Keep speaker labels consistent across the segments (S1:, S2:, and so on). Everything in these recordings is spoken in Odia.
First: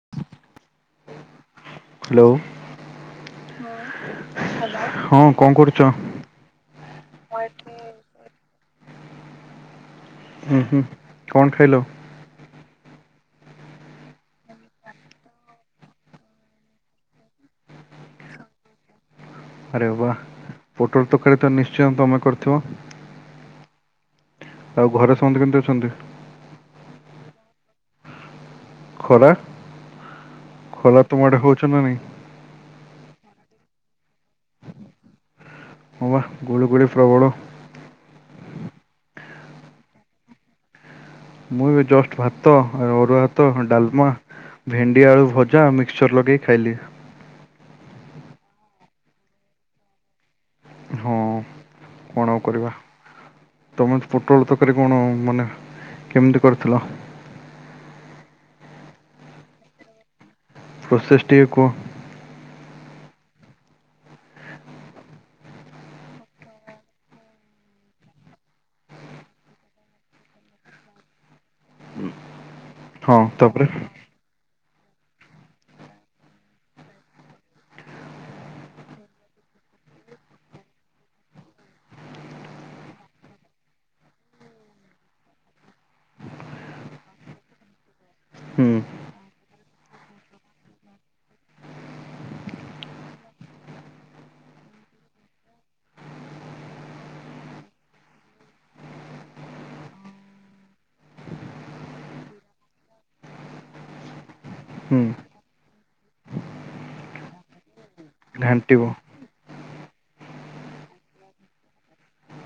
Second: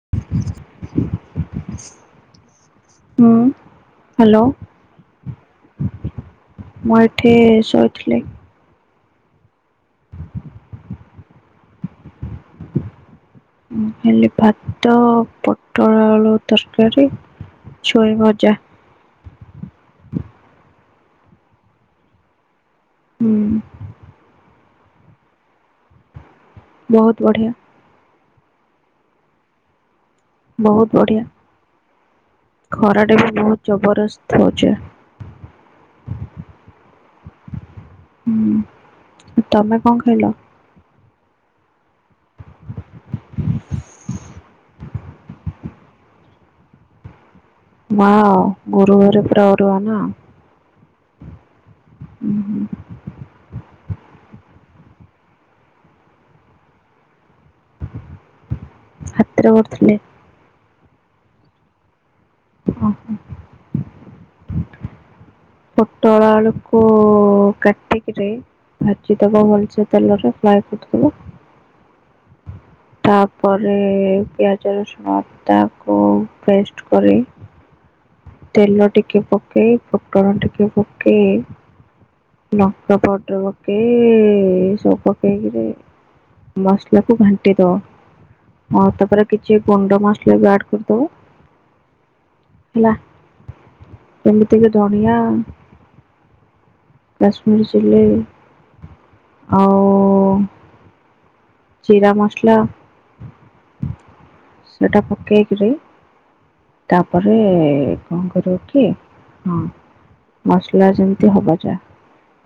S1: [inaudible]
S2: ହ୍ୟାଲୋ
S1: ହୁଁ, ହ୍ୟାଲୋ।
S2: ହଁ କଣ କରୁଛ?
S1: ମୁଁ ଏଠି ଶୋଇଥିଲି।
S2: ହୁଁ, ହୁଁ, କଣ ଖାଇଲ? [inaudible]
S1: ଉଁ, ଖାଲି ଭାତ ପୋଟଳ ଆଳୁ ତରକାରୀ ଛୁଇଁ ଭଜା।
S2: ଆରେ ବାଃ ପୋଟଳ ତରକାରୀ ତ ନିଶ୍ଚୟ ତୋମେ କରିଥିବ?
S1: ହୁଁ।
S2: ଆଉ ଘରେ ସମସ୍ତେ କେମିତି ଅଛନ୍ତି?
S1: ବହୁତ ବଢ଼ିଆ।
S2: ଖରା
S1: ବହୁତ
S2: ଖରା ତୁମ
S1: ବଢିଆ।
S2: ଆଡେ ହଉଛି ନା ନାଇଁ?
S1: ଖରା ଟା ବି ବହୁତ ଜବରଦସ୍ତ ହଉଛି।
S2: ଓଃ ଗୁଳୁ ଗୁଳି ପ୍ରବଳ।
S1: ହୁଁ, ତୋମେ କଣ ଖାଇଲ?
S2: ମୁଁ ବି ଜଷ୍ଟ ଭାତ ଅରୁଆ ଭାତ ଡାଲମା ଭେଣ୍ଡି ଆଳୁ ଭଜା ମିକ୍ସଚର୍ ଲଗେଇ ଖାଇଲି।
S1: ମା ଅ, ଗୁରୁବାରେ ପୁରା ଅରୁଆ ନା?
S2: ହଁ
S1: ଉଁ
S2: କଣ ଆଉ
S1: ହୁଁ,
S2: କରିବା, ତୋମେ ପୋଟଳ ତରକାରୀ କଣ ମାନେ କେମିତି କରିଥିଲ?
S1: ହାତରେ କରିଥିଲି।
S2: ପ୍ରୋସେସ୍ ଟିକେ କୁହ।
S1: ଓ ହୋ। ପୋଟଳ ଆକୁ କୁ କାଟିକିରି ଭାଜିଦବ ଭଲସେ ତେଲରେ ଫ୍ଲାଏ କରିଦବ।
S2: ଉଁ,
S1: ତାପରେ ପିଆଜ ରସୁଣ ତାକୁ ପେଷ୍ଟ କରି ତେଲ ଟିକେ ପକେଇ ଫୁଟଣ ଟିକେ ପକେଇ ଲଙ୍କା ପାଉଡର ପକେଇ ସବୁ ପକେଇକିରି ମସଲାକୁ ଘାଣ୍ଟି ଦବ।
S2: ହୁଁ
S1: ହଉ ତାପରେ କିଛି ଗୁଣ୍ଡ ମସଲା ବି ଆଡ କରିଦବୁ। ହେଲା ଏମିତିକି ଧଣିଆ। କାଶ୍ମୀର ଚିଲ୍ଲି ଆଉ ଜିରା ମସଲା।
S2: ହୁଁ
S1: ସେଇଟା ପକେଇକିରି ତାପରେ କଣ କରିବୁ
S2: ଘାଣ୍ଟିବ
S1: କି? ହଁ ମସଲା ଯେମିତି ହବ ଯା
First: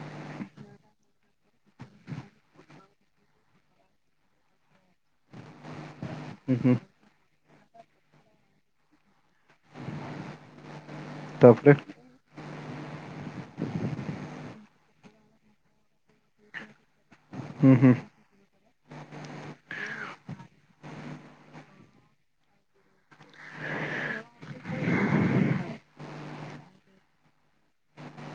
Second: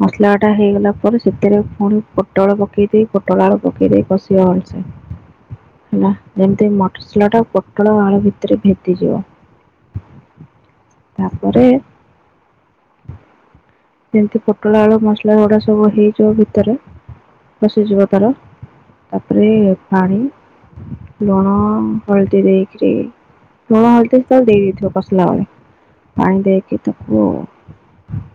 S1: ମସଲାଟା ହେଇଗଲା ପରେ ସେଥିରେ ପୁଣି ପୋଟଳ ପକାଇ ଦେଇ ପୋଟଳ ଆଳୁ ପକାଇ ଦେଇ କଷିବା ଭଲସେ
S2: ହୁଁ
S1: ହେଲା ଯେମିତି
S2: ହୁଁ
S1: ମ୍ ସଲା ଟା ପୋଟଳ ଆଳୁ ଭିତରେ ଭେଦିଯିବ। ତାପରେ ଯେମତି ପୋଟଳ ଆଳୁ ମସଲା ଗୁଡା ସବୁ ହେଇଯିବ ଭିତରେ
S2: ହୁଁ ହୁଁ
S1: ପସିିଯିବ ତାର ତାପରେ ପାଣି ଲୁଣ ହଳଦୀ ଦେଇକିରି ଲୁଣ ହଳଦୀ ତାଲେ ଦେଇଦେଇଥିବ କସିଲା ବେଳେ ପାଣି ଦେଇକି ତାକୁ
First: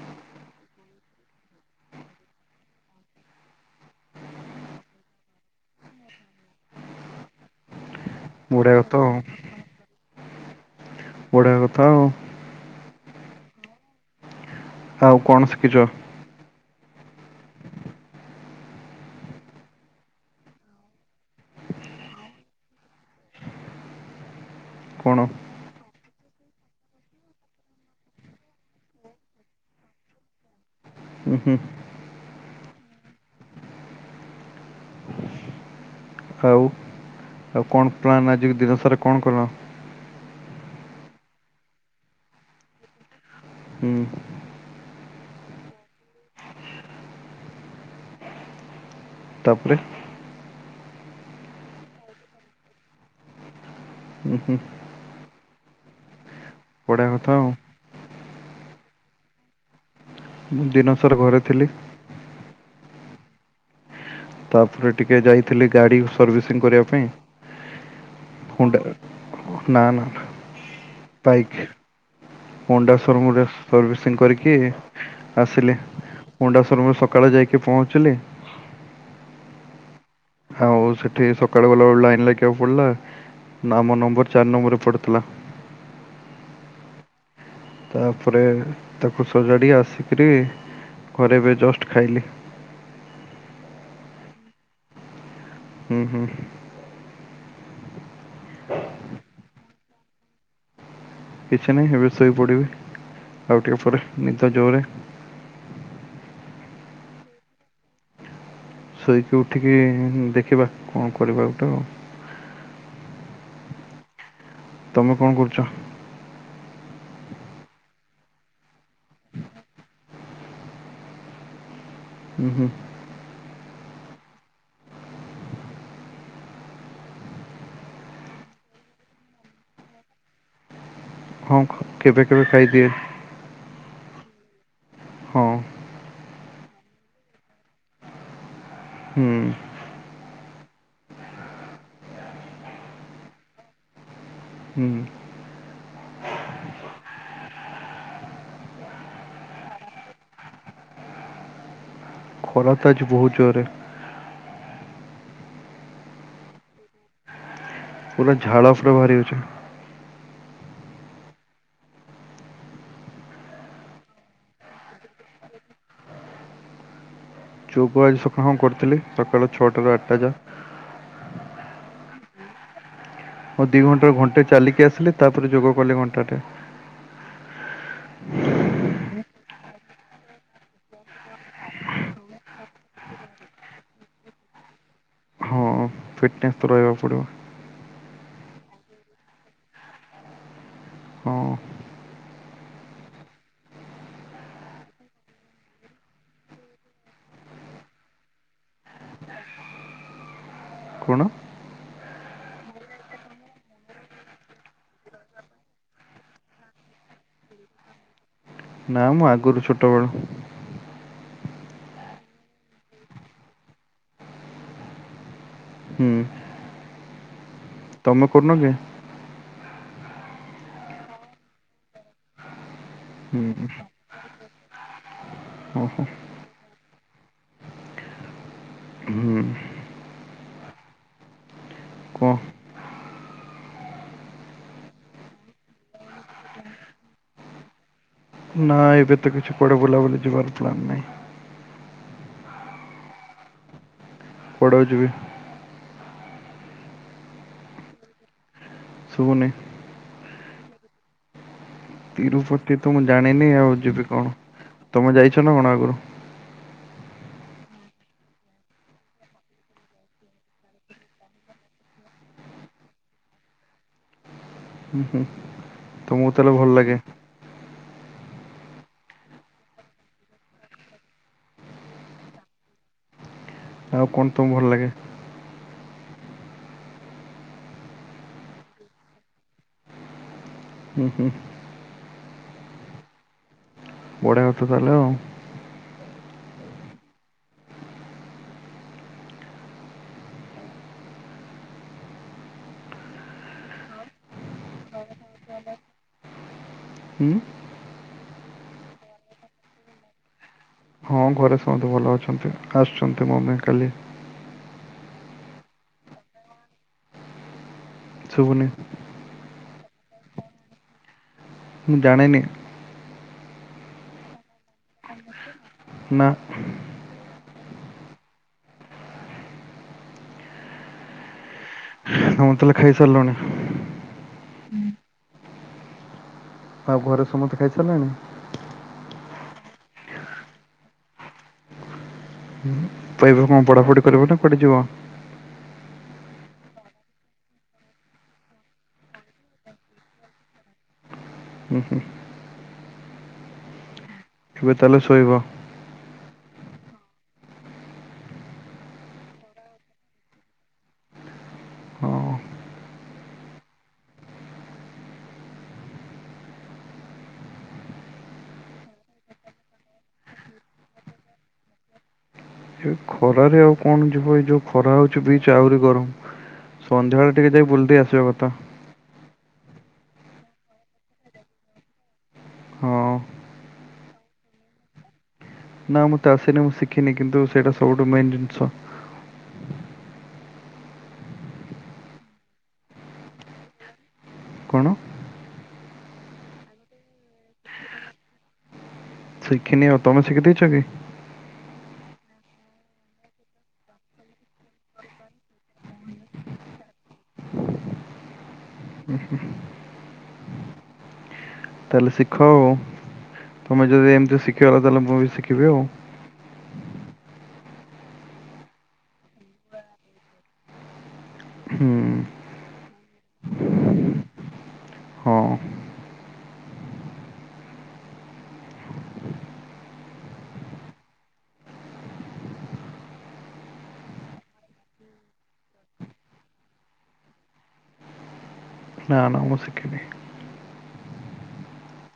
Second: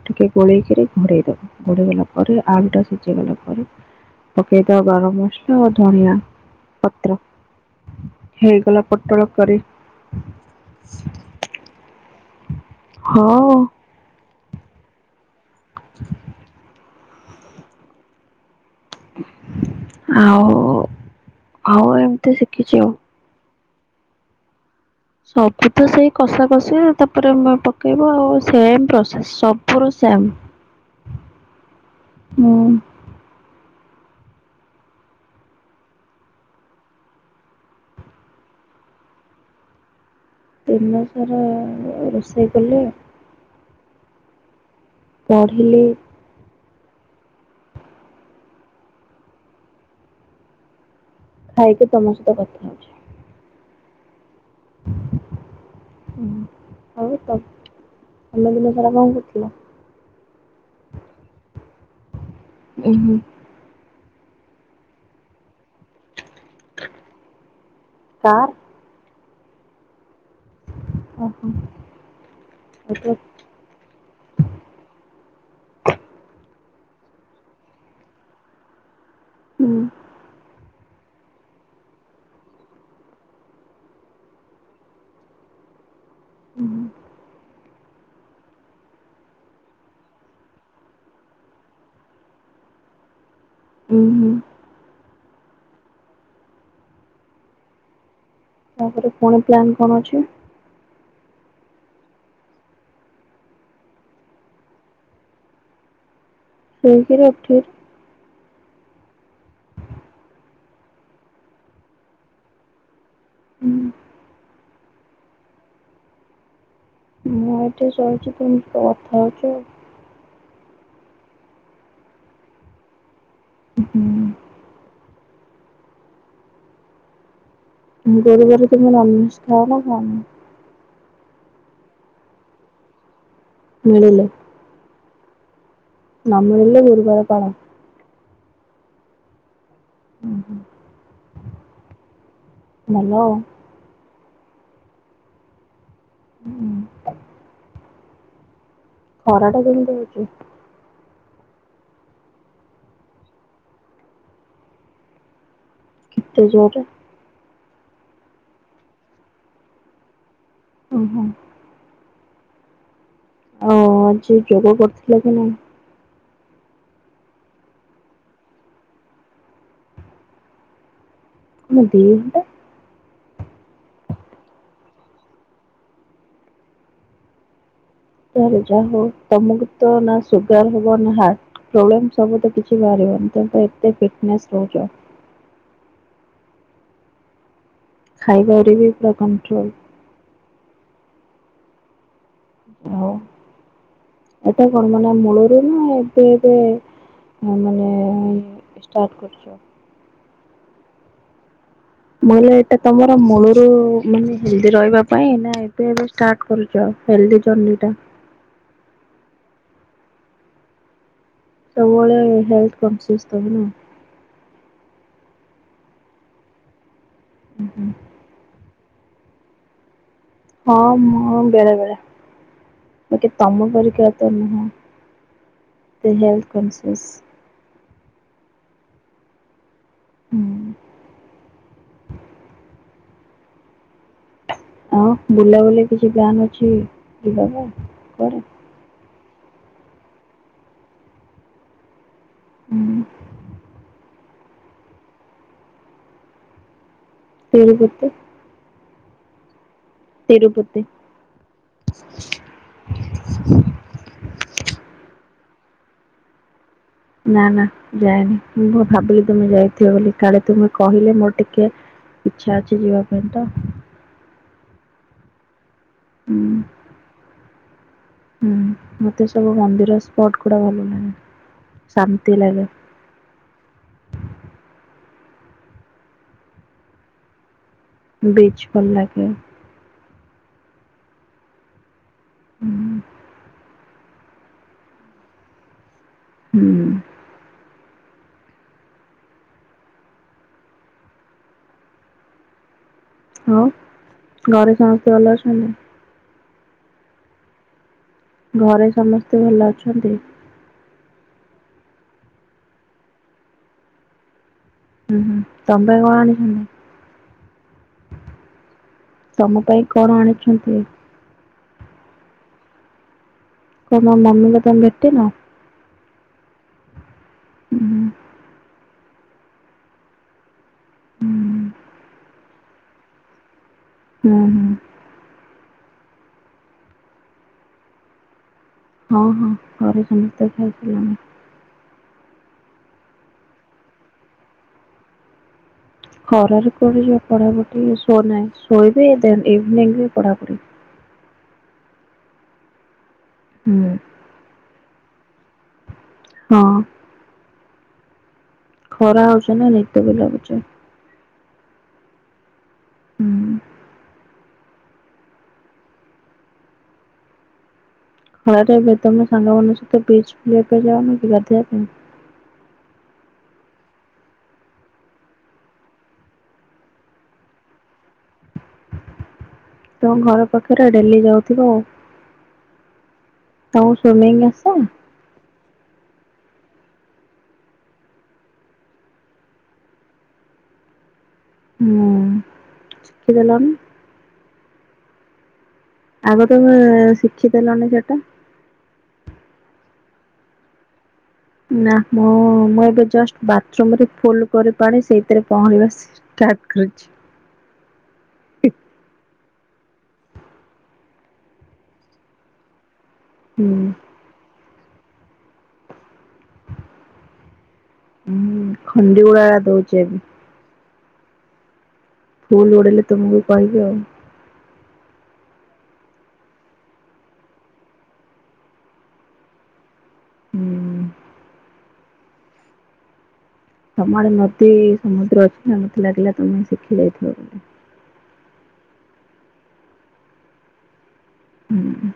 S1: ଟିକେ ଗୋଳେଇକିରି ଘୋଡେଇ ଦବ ଘୋଡେଇ ଦେଲା ପରେ ଆଳୁଟା ସିଝେଇ ଗଲା ପରେ ପକେଇଦବ ଗରମ ମସଲ ଆଉ ଧଣିଆ ପତ୍ର।
S2: ବଢିଆ
S1: ହେଇଗଲା
S2: କଥା ଆଉ।
S1: ପୋଟଳ କରି।
S2: ବଢିଆ କଥା ଆଉ
S1: ହଁ।
S2: ଆଉ କଣ ଶିଖିଛ?
S1: ଆଉ ଆଉ ଏମିତି ଶିଖିଛି ଆଉ
S2: କଣ
S1: ସବୁ ତ ସେଇ କଷା କଷି ତାପରେେ ପକେଇବ ଆଉ ସେମ ପ୍ରସେସ ସବୁର ସେମ
S2: ହୁଁ
S1: ମୁଁ
S2: ଆଉ ଆଉ କଣ ପ୍ଲାନ ଆଜି ଦିନ ସାରା କଣ କଲ?
S1: ଦିନ ସାରା ରୋଷେଇ କଲି ଆଉ
S2: ହୁଁ।
S1: ପଢ଼ିଲି।
S2: ତାପରେ
S1: ଖାଇକି ତମ ସହିତ କଥା ହଉଛି।
S2: ହୁଁ ହୁଁ।
S1: ଓ
S2: ବଢ଼ିଆ
S1: ଆଉ
S2: କଥା
S1: ତ ତମେ ଦିନ ସାରା କଣ କରୁଥିଲ?
S2: ଦିନସାରା ଘରେ ଥିଲି।
S1: ହୁଁ।
S2: ତାପରେ ଟିକେ ଯାଇଥିଲି ଗାଡି ସର୍ଭିସିଂ କରିବା ପାଇଁ
S1: କାର୍
S2: ହୋଣ୍ଡା ନା ନା।
S1: ଓହୋ। ଏଇଠୁ
S2: ସୋ ରୁମରୁ ସର୍ଭିସିଂ କରିକି ଆସିଲି। ହୋଣ୍ଡା ସୋ ରୁମରେ ସକାଳେ ଯାଇକି ପହଞ୍ଚିଲି।
S1: ହୁଁ।
S2: ଆଉ ସେଠି ସକାଳୁ ଗଲା ବେଳକୁ ଲାଇନ ଲାଗିବାକୁ ପଡିଲା ନା ମୋ ନମ୍ବର ଚାରି ନମ୍ବରରେ ପଡ଼ିଥିଲା।
S1: ହୁଁ
S2: ତାପରେ ତାକୁ ସଜାଡ଼ି ଆସିକିରି ଘରେ ଏବେ ଜଷ୍ଟ ଖାଇଲି।
S1: ହୁଁ ହୁଁ।
S2: ହୁଁ ହୁଁ।
S1: ତାପରେ ଫୁଣି ପ୍ଲାନ କଣ ଅଛି?
S2: କିଛି ନାହିଁ ଏବେ ଶୋଇପଡିବି ଆଉ ଟିକେ ପରେ ନିଦ ଜୋରେ
S1: ଶୋଇକିରି ଉଠିଲି
S2: ଶୋଇକି ଉଠିକି ଦେଖିବା କଣ କରିବା ଗୋଟେ ଆଉ।
S1: ହୁଁ।
S2: ତମେ କଣ କରୁଛ?
S1: ମୁଁ ଏଠି ଶୋଇକି ତୁମ ସହ କଥା ହଉଛି ଆଉ।
S2: ହୁଁ ହୁଁ।
S1: ହୁଁ। ଗୁରୁବାରେ ତମେ ନନ୍ ଭେଜ୍ ଖାଅ ନା ଖାଅନି?
S2: ହଁ କେବେ କେବେ ଖାଇଦିଏ।
S1: ମିଳିଲେ
S2: ହଁ
S1: ନ ମିଳିଲେ ଗୁରୁବାର ପାଳ
S2: ହୁଁ।
S1: ହୁଁ ହୁଁ। ହ୍ୟାଲୋ।
S2: ହୁଁ।
S1: ହୁଁ। ଖରା ଟା କେମିତି ହଉଛି?
S2: ଖରା ତ ଆଜି ବହୁତ ଜୋରେ
S1: କେତେ ଜୋରେ?
S2: ପୁରା ଝାଳ ପୁରା ବାହାରି ଯାଉଛି।
S1: ଓ ହୋ। ଓ ଆଜି ଯୋଗ କରିଥିଲ କି ନାହିଁ?
S2: ଯୋଗ ଆଜି ସକାଳେ ହଁ କରିଥିଲି ସକାଳ ଛଅଟାରୁ ଆଠଟା ଯାଏ।
S1: ହଁ ଦି ଟା
S2: ଉ ଦି ଘଣ୍ଟାର ଘଣ୍ଟେ ଚାଲିକି ଆସିଲି ତାପରେ ଯୋଗ କଲି ଘଣ୍ଟାଟେ,
S1: ଯାହା ହଉ ତମକୁ ତ ନା ସୁଗାର ହବ ନା ହାଟ ପ୍ରୋବ୍ଲେମ୍ ସବୁ ତ କିଛି ବାହାରିବନି ତ ଏତେ ଫିଟ୍ ନେସ୍ ରହୁଛ।
S2: ହଁ ଫିଟନେସ୍ ତ ରହିବାକୁ ପଡ଼ିବ।
S1: ଖାଇବାରେ ବି ପୁରା କଣ୍ଟ୍ରୋଲ?
S2: ହଁ।
S1: ଆଉ ଏଟା କଣ ମାନେ ମୂଳରୁ ନା ଏବେ ଏବେ ମାନେ ଷ୍ଟାର୍ଟ କରୁଛ
S2: କ'ଣ
S1: ନହେଲେ ଏଇଟା ତମର ମୂଳରୁ ମାନେ ହେଲଦି ରହିବା ପାଇଁ ନା ଏବେ ଏବେ ଟା କରୁଛ ହେଲ୍ଦି ଜର୍ନି ଟା
S2: ନା ମୁଁ ଆଗରୁ ଛୋଟବେଳୁ
S1: ସବୁବେଳେ ହେଲଥ କନ୍ସିଅସ୍ ତାହାଲେ ଆଉ।
S2: ହୁଁ
S1: ଉହୁଁ।
S2: ତମେ କରୁନ କି?
S1: ହଁ ମୁଁ ବେଳେ ବେଳେ ବାକି
S2: ହୁଁ
S1: ତମ ପରିକା ତ ନୁହଁ।
S2: ଓହୋ
S1: ଏତେ ହେଲଥ କନ୍ସିଅସ୍।
S2: ହୁଁ।
S1: ହୁଁ।
S2: କୁହ?
S1: ଆଉ ବୁଲାବୁଲି କିଛି ପ୍ଲାନ୍ ଅଛି ଯିବାକୁ କୁଆଡେ?
S2: ନା ଏବେ ତ କିଛି କୁଆଡେ ବୁଲାବୁଲି ଯିବାର ପ୍ଲାନ୍ ନାହିଁ।
S1: ହୁଁ।
S2: ପଢ଼ିବାକୁ ଯିବି।
S1: [inaudible] ଯିବେ?
S2: ଶୁୁବୁନି।
S1: ତିରୁପତି।
S2: ତିରୁପତି ତ ମୁଁ ଜାଣିନି ଆଉ ଯିବି କଣ ତମେ ଯାଇଛ ନା କଣ ଆଗୁରୁ?
S1: ନା ନା ଯାଏନି ମୁଁ ବ ଭାବିଲି ତୁମେ ଯାଇଥିବ ବୋଲି କାଳେ ତୁମେ କହିଲେ ମୋର ଟିକେ ଇଚ୍ଛା ଅଛି ଯିବା ପାଇଁ ତ।
S2: ହୁଁ ହୁଁ ତମୁକୁ
S1: ହୁଁ
S2: ତାହେଲେ ଭଲ ଲାଗେ?
S1: ହୁଁ ମତେ ସବୁ ମନ୍ଦିର ସ୍ପଟ ଗୁଡା ଭଲ ଲାଗେ ଶାନ୍ତି ଲାଗେ।
S2: ଆଉ କଣ ତମୁ ଭଲ ଲାଗେ?
S1: ବିଚ୍ ଭଲ ଲାଗେ।
S2: ହୁଁ ହୁଁ।
S1: ହୁଁ।
S2: ଵଢିଆ କଥା ତାହେଲେ ଆଉ।
S1: ହୁଁ। ଆଉ ଘରେ ସମସ୍ତେ ଭଲ ଅଛନ୍ତି?
S2: ହୁଁ।
S1: ଘରେ ସମସ୍ତେ ଭଲ ଅଛନ୍ତି?
S2: ହଁ ଘରେ ସମସ୍ତେ ଭଲ ଅଛନ୍ତି ଆସୁଚନ୍ତି ମମି କାଲି।
S1: ହୁଁ ହୁଁ ତମ ପାଇଁ କଣ ଆଣିଛନ୍ତି?
S2: ଶୁବୁନି।
S1: ତମ ପାଇଁ କଣ ଆଣିଛନ୍ତି?
S2: ମୁଁ ଜାଣେନି।
S1: ତମ ମମି ଙ୍କୁ ତମେ ଭେଟିନ?
S2: ନା।
S1: ହୁଁ। ହୁଁ।
S2: ତମେ ତାହେଲେ ଖାଇ ସାରିଲଣି?
S1: ହଁ ହଁ।
S2: ଆଉ ଘରେ ସମସ୍ତେ ଖାଇସାରିଲେଣି?
S1: ହଁ ହଁ ଘରେ ସମସ୍ତେ ଖାଇସାରିଲେଣି।
S2: ହୁଁ ହୁଁ। ତ ଏବେ କଣ ପଢା ପଢି କରିବ ନା କୁଆଡେ ଯିବ?
S1: ଖରାରେ କୋଉଠି ଯିବ ପଢା ପଢି ଶୋ ନାଇଁ ଶୋଇବି ଦେନ୍ ଇଭିନିଂ ରେ ପଢା ପଢି।
S2: ହୁଁ ହୁଁ।
S1: ହୁଁ।
S2: ଏବେ ତାହେଲେ ଶୋଇବ?
S1: ହଁ। ଖରା ହଉଚି ନା ନିଦ ବି ଲାଗୁଚି।
S2: ହଁ
S1: ଉଁ ଉଁ। ଖରା ତ ଏବେ ତମେ ସାଙ୍ଗମାନଙ୍କ ସହିତ ବିଚ୍ ବୁଲିଆ ପାଇଁ ଯାଉନ କି ଗାଧେୟା ପାଇଁ?
S2: ଏ ଖରାରେ ଆଉ କଣ ଯିବୁ ଏଇ ଯୋଉ ଖରା ହଉଛି ବିଚ୍ ଆହୁରି ଗରମ। ସନ୍ଧ୍ୟାବେଳେ ଟିକେ ଯାଇ ବୁଲି ଦେଇ ଆସିବା କଥା।
S1: ତମ ଘର ପାଖେରେ ଡେଲି ଯାଉଥିବ ଆଉ।
S2: ହଁ
S1: ତମୁକୁ ସ୍ଵିମିଙ୍ଗ୍ ଆସେ?
S2: ନା ମୋତେ ଆସେନି ମୁଁ ଶିଖିନି କିନ୍ତୁ ସେଇଟା ସବୁଠୁ ମେନ୍ ଜିନିଷ।
S1: ଉଁ ଅଁ ଶିଖି ଦେଲନି।
S2: କଣ?
S1: ଆଗ ତମେ ଶିଖି ଦେଲନି ସେଟା।
S2: ଶିଖିନି ଆଉ ତମେ ଶିଖି ଦେଇଚ କି?
S1: ନା ମୁଁ ମୁଁ ଏବେ ଜଷ୍ଟ ବାଥରୁମରେ ଫୁଲ କରି ପାଣି ସେଇତେରେ ପହଁରିବା ଷ୍ଟାଟ୍ କରୁଚି।
S2: [inaudible] ତାହେଲେ ଶିଖ ଆଉ,
S1: ହୁଁ
S2: ତମେ ଯଦି ଏମିତି ଶିଖିଗଲ ତାହେଲେ ମୁଁ ବି ଶିଖିବି ଆଉ।
S1: ହଁ ଖଣ୍ଡିଗୁଡା ଦଉଛେ ଏ।
S2: ହୁଁ ଉଁ।
S1: ଫୁଲ ଓଡ଼େଇଲେ ତମକୁ କହିବି ଆଉ।
S2: ହଁ
S1: ହୁଁ ତମ ଆଡ଼େ ନଦୀ ସମୁଦ୍ର ଅଛି ନା ମତେ ଲାଗିଲା ତମେ ଶିଖି ଯାଇଥିବ ବଧେ?
S2: ନା ନା ମୁଁ ଶିଖିନି।
S1: ହଁ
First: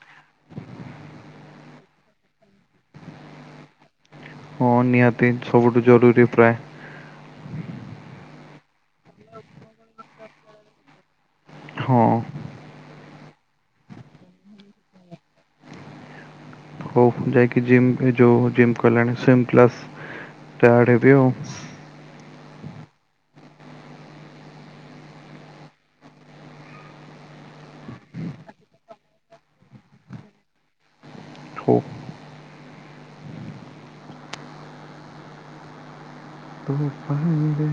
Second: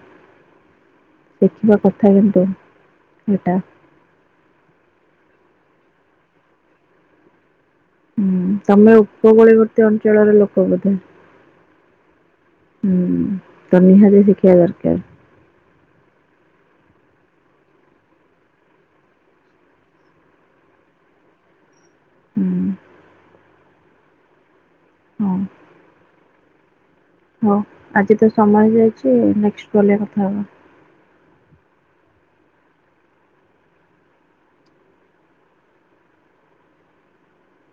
S1: ଶିଖିବା କଥା କିନ୍ତୁ ଏଇଟା।
S2: ହଁ ନିହାତି ସବୁଠୁ ଜରୁରୀ ପ୍ରାୟ
S1: ହୁଁ ତମେ ଉପକୂଳବର୍ତ୍ତୀ ଅଞ୍ଚଳର ଲୋକ ବୋଧେ?
S2: ହଁ
S1: ହୁଁ ତ ନିହାତି ଶିଖିବା ଦରକାର।
S2: ହୁ ଯାଇକି ଯିମ୍ ଏ ଯୋଉ ଜି କଲାଣି୍ ସେମ୍ କ୍ଲାସ୍ ଟାଏଡ଼େ ହେବି ଆଉ।
S1: ହୁଁ ହଁ ହଉ ଆଜି ତ ସମୟ ହେଇଯାଇଛି, ନେକ୍ସଟ୍ କଲରେ କଥା ହବା।
S2: ହଉ। ତୋ ପାଇଁ ରେ